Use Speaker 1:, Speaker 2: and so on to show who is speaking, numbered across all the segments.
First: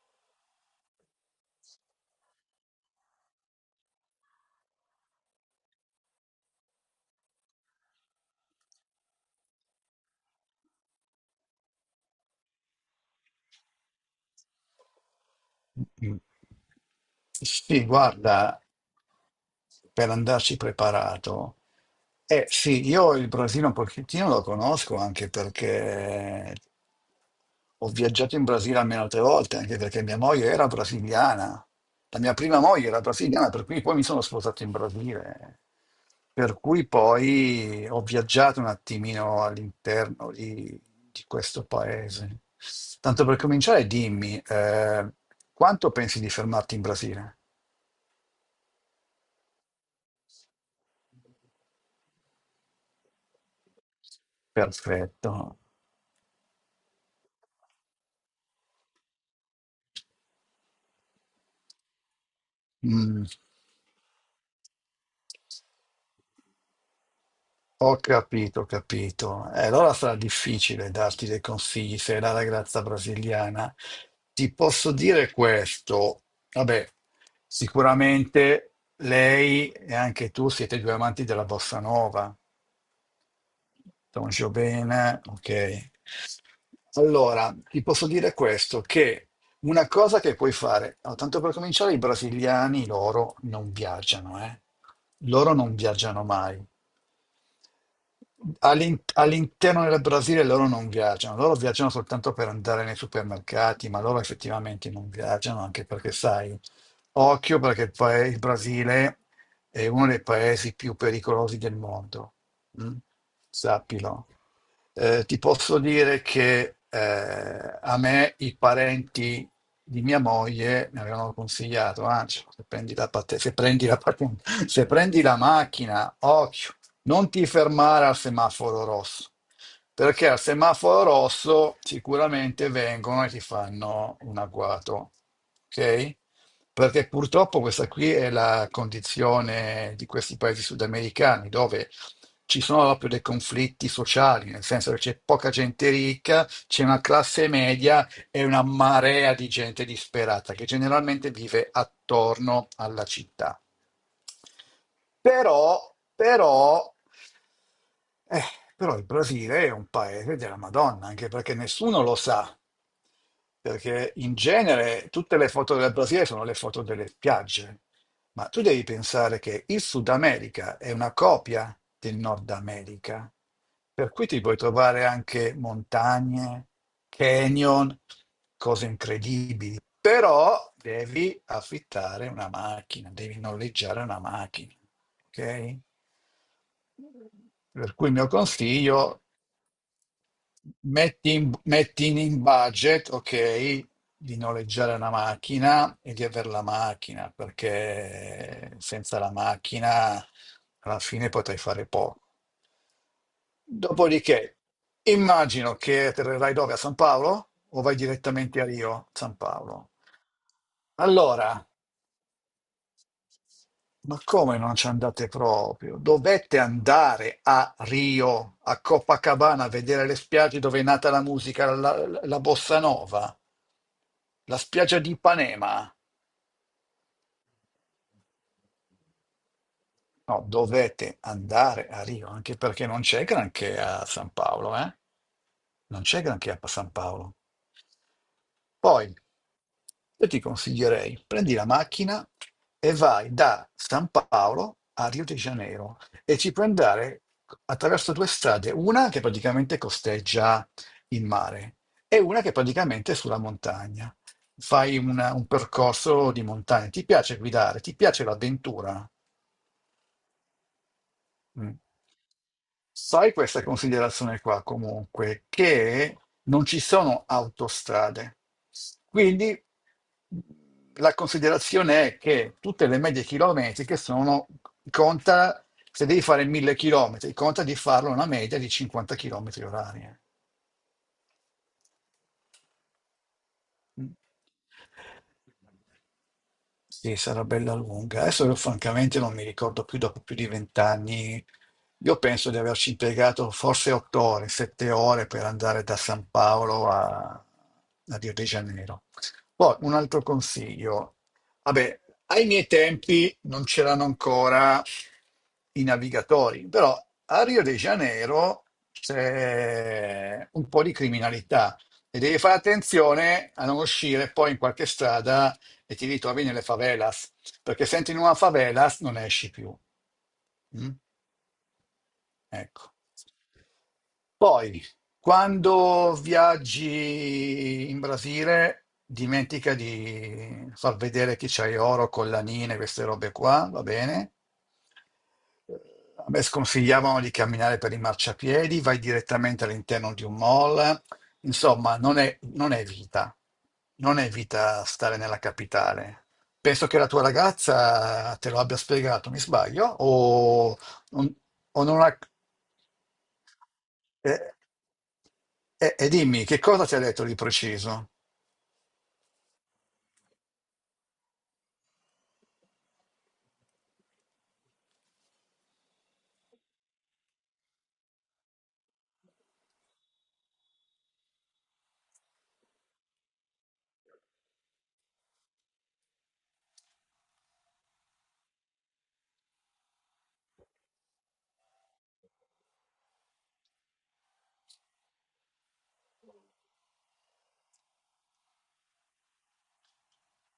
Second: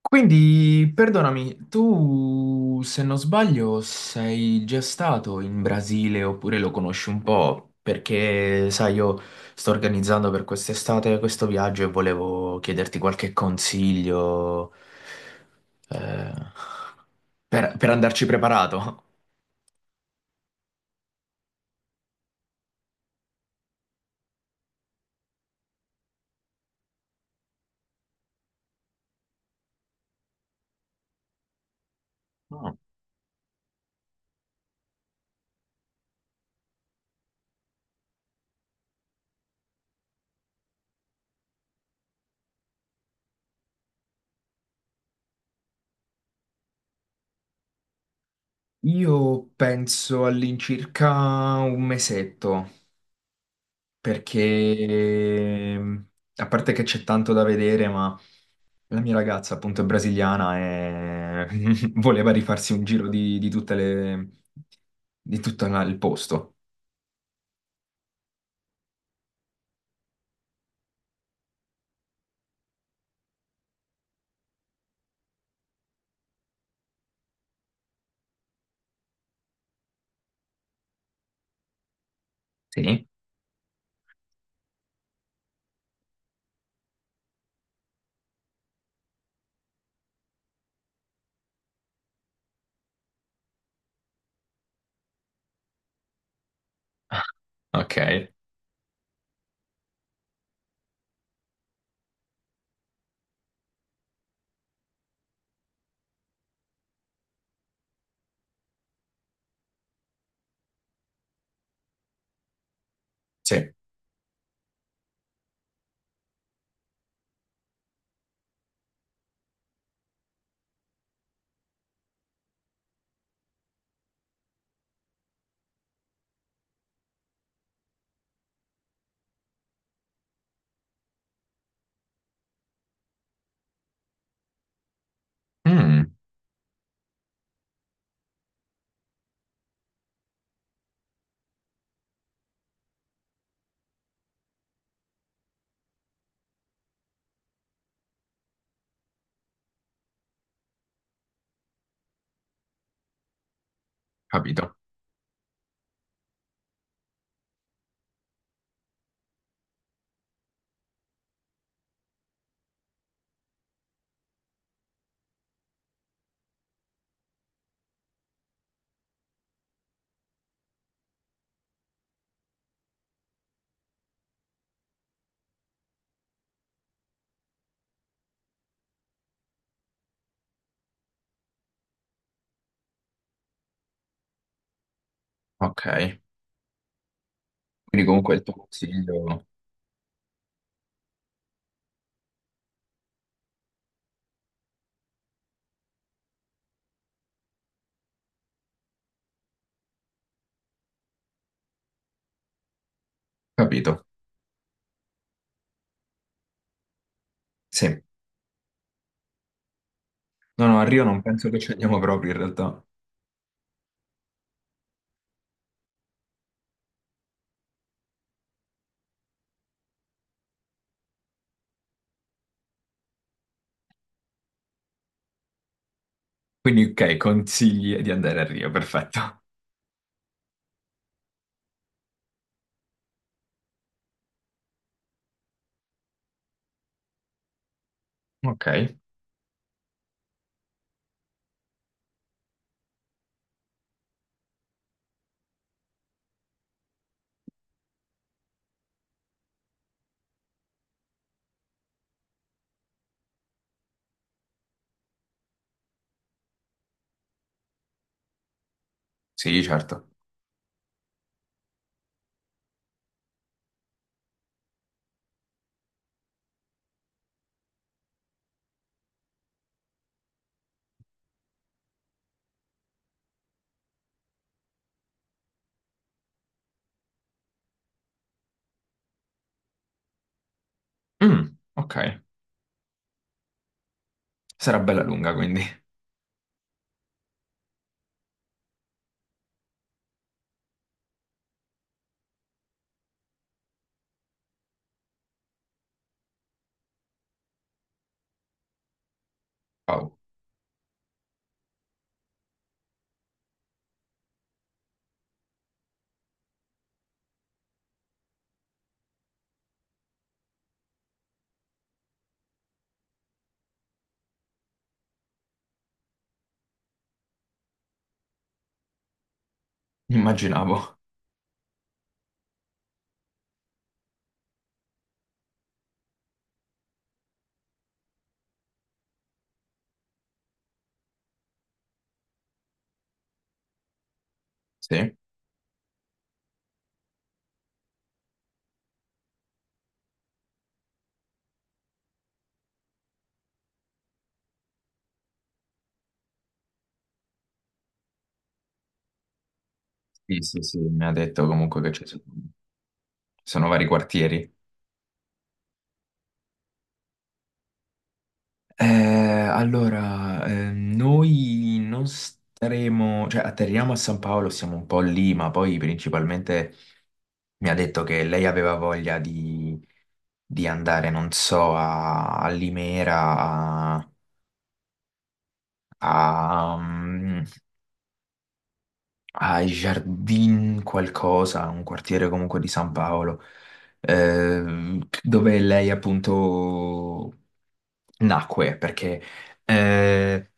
Speaker 1: Quindi, perdonami, tu, se non sbaglio, sei già stato in Brasile oppure lo conosci un po'? Perché, sai, io sto organizzando per quest'estate questo viaggio e volevo chiederti qualche consiglio,
Speaker 2: Mm.
Speaker 1: eh, per,
Speaker 2: Sì,
Speaker 1: per andarci
Speaker 2: guarda.
Speaker 1: preparato.
Speaker 2: Per andarci preparato. Eh sì, io il Brasile un pochettino lo conosco anche perché ho viaggiato in Brasile almeno altre volte, anche perché mia moglie era brasiliana. La mia prima
Speaker 1: No.
Speaker 2: moglie era brasiliana, per cui poi mi sono sposato in Brasile. Per cui poi ho viaggiato un attimino all'interno di questo paese. Tanto per cominciare, dimmi, quanto pensi di fermarti in Brasile?
Speaker 1: Io penso all'incirca un mesetto,
Speaker 2: Perfetto.
Speaker 1: perché a parte che c'è tanto da vedere, ma... La mia ragazza, appunto, è brasiliana e voleva rifarsi un giro
Speaker 2: Mm.
Speaker 1: di tutte le... di tutto il posto.
Speaker 2: Ho capito, ho capito. E allora sarà difficile darti dei consigli se è la ragazza brasiliana. Ti posso dire questo. Vabbè, sicuramente lei e anche tu siete due amanti della bossa nova.
Speaker 1: Sì.
Speaker 2: Toncio bene, ok. Allora, ti posso dire questo, che una cosa che puoi fare, no, tanto per cominciare, i brasiliani loro non viaggiano, eh. Loro non viaggiano mai.
Speaker 1: Ok.
Speaker 2: All'interno del Brasile loro non viaggiano, loro viaggiano soltanto per andare nei supermercati, ma loro effettivamente non viaggiano, anche perché sai, occhio perché il Brasile è uno dei paesi più pericolosi del mondo, mm?
Speaker 1: Sì.
Speaker 2: Sappilo. Ti posso dire che a me i parenti di mia moglie mi avevano consigliato, "Ancio, se prendi la pat- se prendi la pat- se prendi la macchina, occhio, non ti fermare al semaforo rosso, perché al semaforo rosso sicuramente vengono e ti fanno un agguato,
Speaker 1: Mm,
Speaker 2: ok? Perché purtroppo questa qui è la condizione di questi paesi sudamericani, dove ci sono proprio dei conflitti sociali, nel senso che c'è poca gente ricca, c'è una classe media e una marea di gente disperata che generalmente vive attorno alla città.
Speaker 1: capito.
Speaker 2: Però, però, eh, Però il Brasile è un paese della Madonna, anche perché nessuno lo sa, perché in genere tutte le foto del Brasile sono le foto delle spiagge. Ma tu devi pensare che il Sud America è una copia del Nord America, per cui ti puoi trovare anche montagne, canyon, cose incredibili. Però devi affittare una macchina, devi noleggiare una macchina, ok?
Speaker 1: Ok,
Speaker 2: Per
Speaker 1: quindi
Speaker 2: cui il mio
Speaker 1: comunque il tuo
Speaker 2: consiglio.
Speaker 1: consiglio...
Speaker 2: Metti in budget, ok, di noleggiare una macchina e di avere la macchina, perché senza la macchina alla fine potrai fare poco.
Speaker 1: Capito.
Speaker 2: Dopodiché, immagino che atterrerai dove? A San Paolo o
Speaker 1: Sì.
Speaker 2: vai
Speaker 1: No,
Speaker 2: direttamente a Rio, San Paolo?
Speaker 1: no, a Rio non penso che
Speaker 2: Allora,
Speaker 1: ci andiamo proprio in realtà.
Speaker 2: ma come non ci andate proprio? Dovete andare a Rio, a Copacabana, a vedere le spiagge dove è nata la musica, la bossa nova, la spiaggia di Ipanema.
Speaker 1: Quindi, ok, consigli di andare a Rio, perfetto.
Speaker 2: No, dovete andare a Rio, anche perché non c'è granché a San Paolo, eh? Non c'è granché a San Paolo.
Speaker 1: Ok,
Speaker 2: Poi io ti consiglierei, prendi la macchina e vai da San Paolo a Rio de Janeiro e ci puoi andare attraverso due strade, una che praticamente costeggia il mare e una che praticamente è sulla montagna. Fai un percorso di montagna. Ti piace guidare, ti piace l'avventura?
Speaker 1: sì, certo.
Speaker 2: Mm. Sai questa considerazione qua comunque, che non ci sono autostrade. Quindi la considerazione è che tutte le medie chilometriche sono, conta, se devi fare 1000 chilometri, conta di farlo una media di 50 chilometri orari, eh.
Speaker 1: Mm, ok,
Speaker 2: Mm.
Speaker 1: sarà bella lunga quindi.
Speaker 2: Sì, sarà bella lunga. Adesso io francamente non mi ricordo più dopo più di vent'anni. Io penso di averci impiegato forse 8 ore, 7 ore per andare da San Paolo a Rio de Janeiro. Poi un
Speaker 1: Wow,
Speaker 2: altro consiglio. Vabbè, ai miei tempi non c'erano ancora i navigatori, però a Rio de Janeiro c'è un po' di criminalità e devi fare attenzione a non uscire poi in qualche strada e ti ritrovi nelle favelas, perché se entri in una favelas non esci più. Mm?
Speaker 1: immaginavo.
Speaker 2: Ecco. Poi, quando viaggi in Brasile, dimentica di far vedere che c'hai oro, collanine, queste robe qua, va bene?
Speaker 1: Sì.
Speaker 2: A me sconsigliavano di camminare per i marciapiedi, vai direttamente all'interno di un mall. Insomma, non è vita. Non è vita stare nella capitale. Penso che la tua ragazza te lo abbia spiegato, mi sbaglio?
Speaker 1: Sì, sì, sì,
Speaker 2: O,
Speaker 1: mi ha detto comunque
Speaker 2: o
Speaker 1: che
Speaker 2: non ha.
Speaker 1: sono vari
Speaker 2: E,
Speaker 1: quartieri.
Speaker 2: e dimmi, che cosa ti ha detto di preciso?
Speaker 1: Allora, noi non staremo, cioè atterriamo a San Paolo, siamo un po' lì, ma poi principalmente mi ha detto che lei aveva voglia di andare, non so, a Limera, a, a, ai Jardin qualcosa, un quartiere comunque di San Paolo, dove lei appunto nacque perché eh,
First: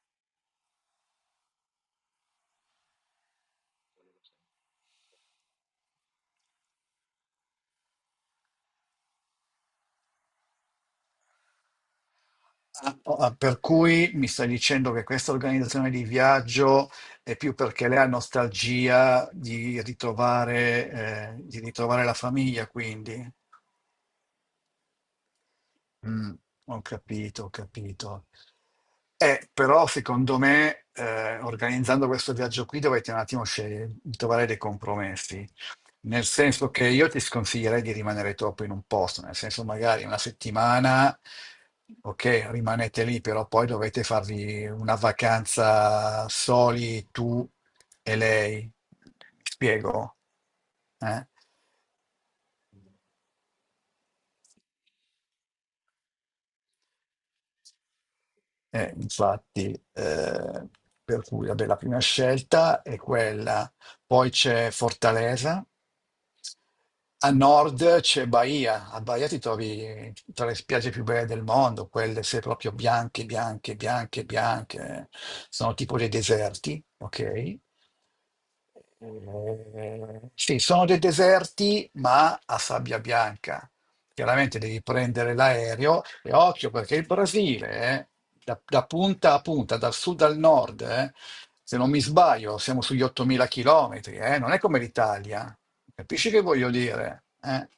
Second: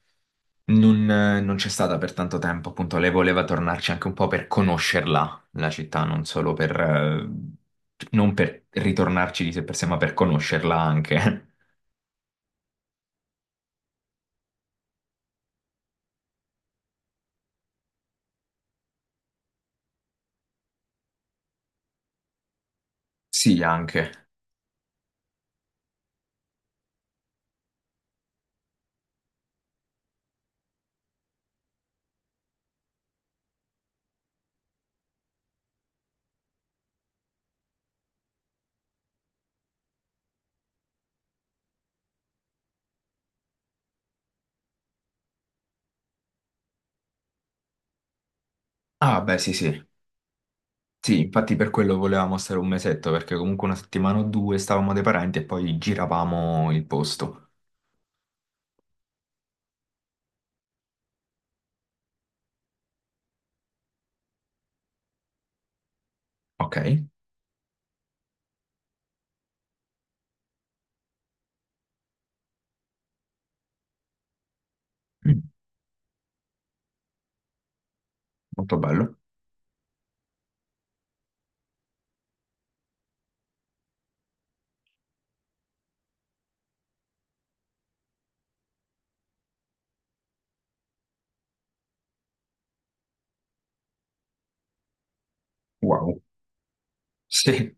Speaker 1: non c'è stata per tanto tempo, appunto, lei voleva tornarci anche un po' per conoscerla, la città, non solo per, non per ritornarci di sé per sé, ma per conoscerla anche.
Speaker 2: Ah, oh, ah, per cui mi stai dicendo che questa organizzazione di viaggio è più perché lei ha nostalgia di ritrovare, di ritrovare la famiglia, quindi.
Speaker 1: Sì, anche.
Speaker 2: Mm, ho capito, ho capito. Però secondo me, organizzando questo viaggio qui dovete un attimo scegliere, trovare dei compromessi. Nel senso che io ti sconsiglierei di rimanere troppo in un posto, nel senso magari una settimana, ok, rimanete lì, però poi dovete farvi una vacanza soli tu e lei.
Speaker 1: Ah, beh, sì, sì.
Speaker 2: Spiego,
Speaker 1: Sì,
Speaker 2: eh?
Speaker 1: infatti per quello volevamo stare un mesetto, perché comunque una settimana o due stavamo dai parenti e poi giravamo il posto.
Speaker 2: Infatti, eh, per cui vabbè, la prima scelta è quella, poi c'è Fortaleza,
Speaker 1: Ok?
Speaker 2: a nord c'è Bahia, a Bahia ti trovi tra le spiagge più belle del mondo, quelle se proprio bianche, bianche, bianche, bianche,
Speaker 1: Mm,
Speaker 2: sono tipo dei deserti, ok?
Speaker 1: molto bello.
Speaker 2: Sì, sono dei deserti, ma a sabbia bianca. Chiaramente devi prendere l'aereo e occhio perché il Brasile, da punta a punta, dal sud al nord, se non mi sbaglio, siamo sugli 8.000 chilometri, non è come l'Italia.
Speaker 1: Wow.
Speaker 2: Capisci che voglio dire, eh?
Speaker 1: Sì,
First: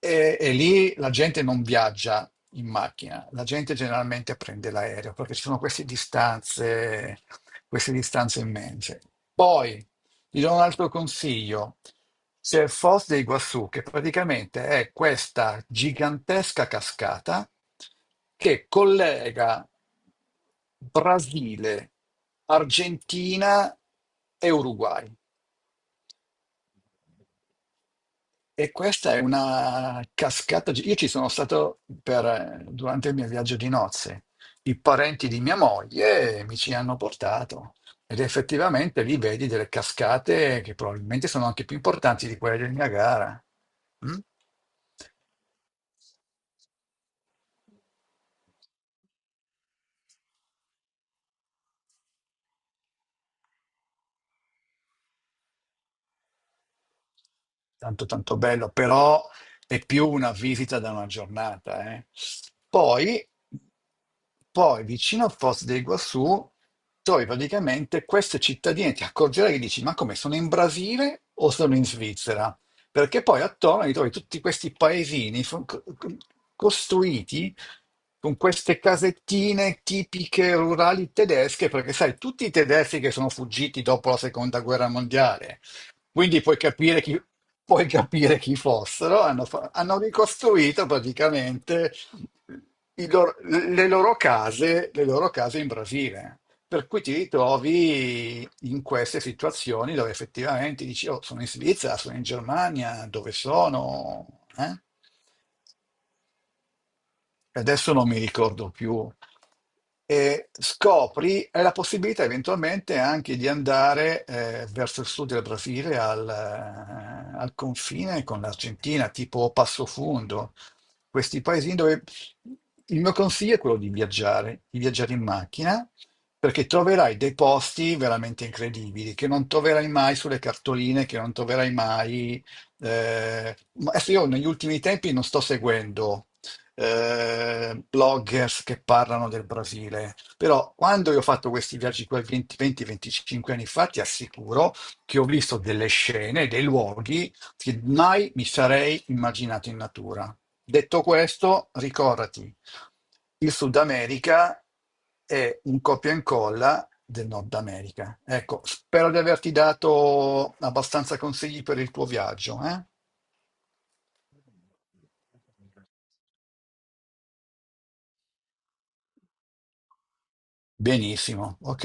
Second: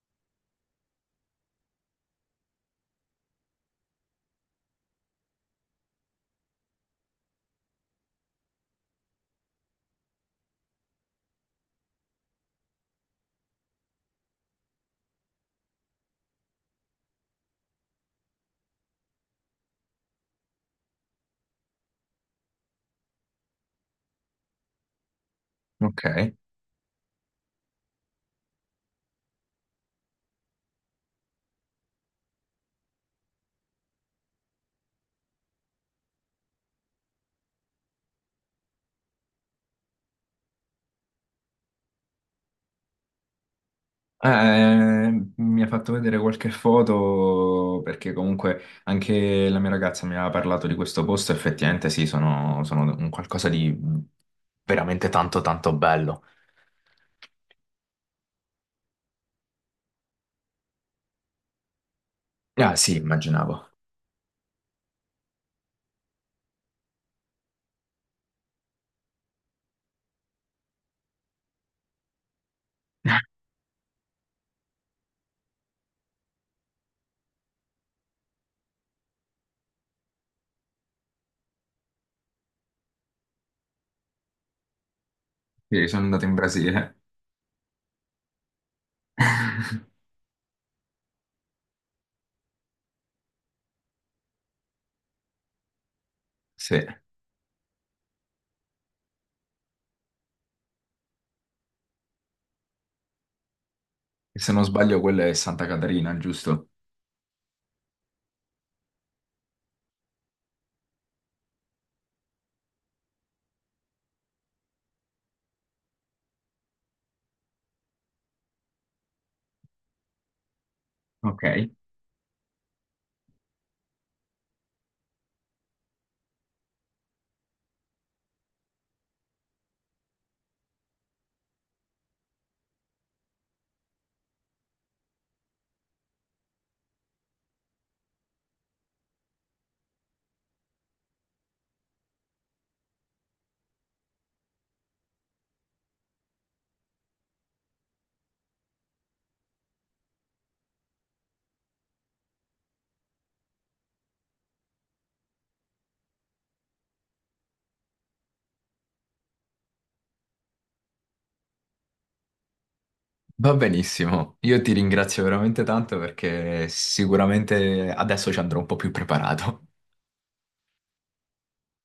Speaker 2: E lì la gente non viaggia in macchina, la gente generalmente prende l'aereo perché ci sono queste distanze immense. Poi ti do un altro consiglio. C'è il Foz de Iguazú, che praticamente è questa gigantesca cascata che collega Brasile, Argentina e Uruguay.
Speaker 1: ok.
Speaker 2: E questa è una cascata. Io ci sono stato durante il mio viaggio di nozze. I parenti di mia moglie mi ci hanno portato ed effettivamente lì vedi delle cascate che probabilmente sono anche più importanti di quelle del Niagara. Mm?
Speaker 1: Eh, mi ha fatto vedere qualche foto perché comunque anche la mia ragazza mi aveva parlato di questo posto, effettivamente sì, sono un qualcosa di veramente tanto tanto bello.
Speaker 2: Tanto tanto bello, però è più una visita da una giornata, eh.
Speaker 1: Ah sì,
Speaker 2: Poi,
Speaker 1: immaginavo.
Speaker 2: poi vicino a Foz del Iguaçu trovi praticamente queste cittadine, ti accorgerai che dici, ma come sono in Brasile o sono in Svizzera? Perché poi attorno li trovi tutti questi paesini costruiti con queste casettine tipiche rurali tedesche, perché sai, tutti i tedeschi che sono fuggiti dopo la seconda guerra mondiale,
Speaker 1: Sì, sono andato in
Speaker 2: quindi puoi
Speaker 1: Brasile,
Speaker 2: capire chi, puoi capire chi fossero, hanno ricostruito praticamente i loro- le loro case in Brasile.
Speaker 1: sì.
Speaker 2: Per
Speaker 1: E
Speaker 2: cui ti ritrovi in queste situazioni dove effettivamente dici, oh, sono in Svizzera, sono in Germania, dove sono?
Speaker 1: se non
Speaker 2: Eh?
Speaker 1: sbaglio quella è Santa Catarina, giusto?
Speaker 2: E adesso non mi ricordo più, e scopri hai la possibilità eventualmente anche di andare verso il sud del Brasile al confine con l'Argentina, tipo Passo Fundo, questi
Speaker 1: Ok.
Speaker 2: paesini dove il mio consiglio è quello di viaggiare in macchina, perché troverai dei posti veramente incredibili che non troverai mai sulle cartoline, che non troverai mai. Ma adesso io negli ultimi tempi non sto seguendo bloggers che parlano del Brasile. Però quando io ho fatto questi viaggi qua 20-25 anni fa, ti assicuro che ho visto delle scene, dei luoghi che mai mi sarei immaginato in natura. Detto questo, ricordati, il Sud America è un copia e incolla del Nord America. Ecco, spero di averti dato abbastanza consigli per il tuo viaggio, eh?
Speaker 1: Va benissimo, io ti ringrazio veramente tanto perché sicuramente adesso ci andrò un po' più preparato.
Speaker 2: Benissimo, ok.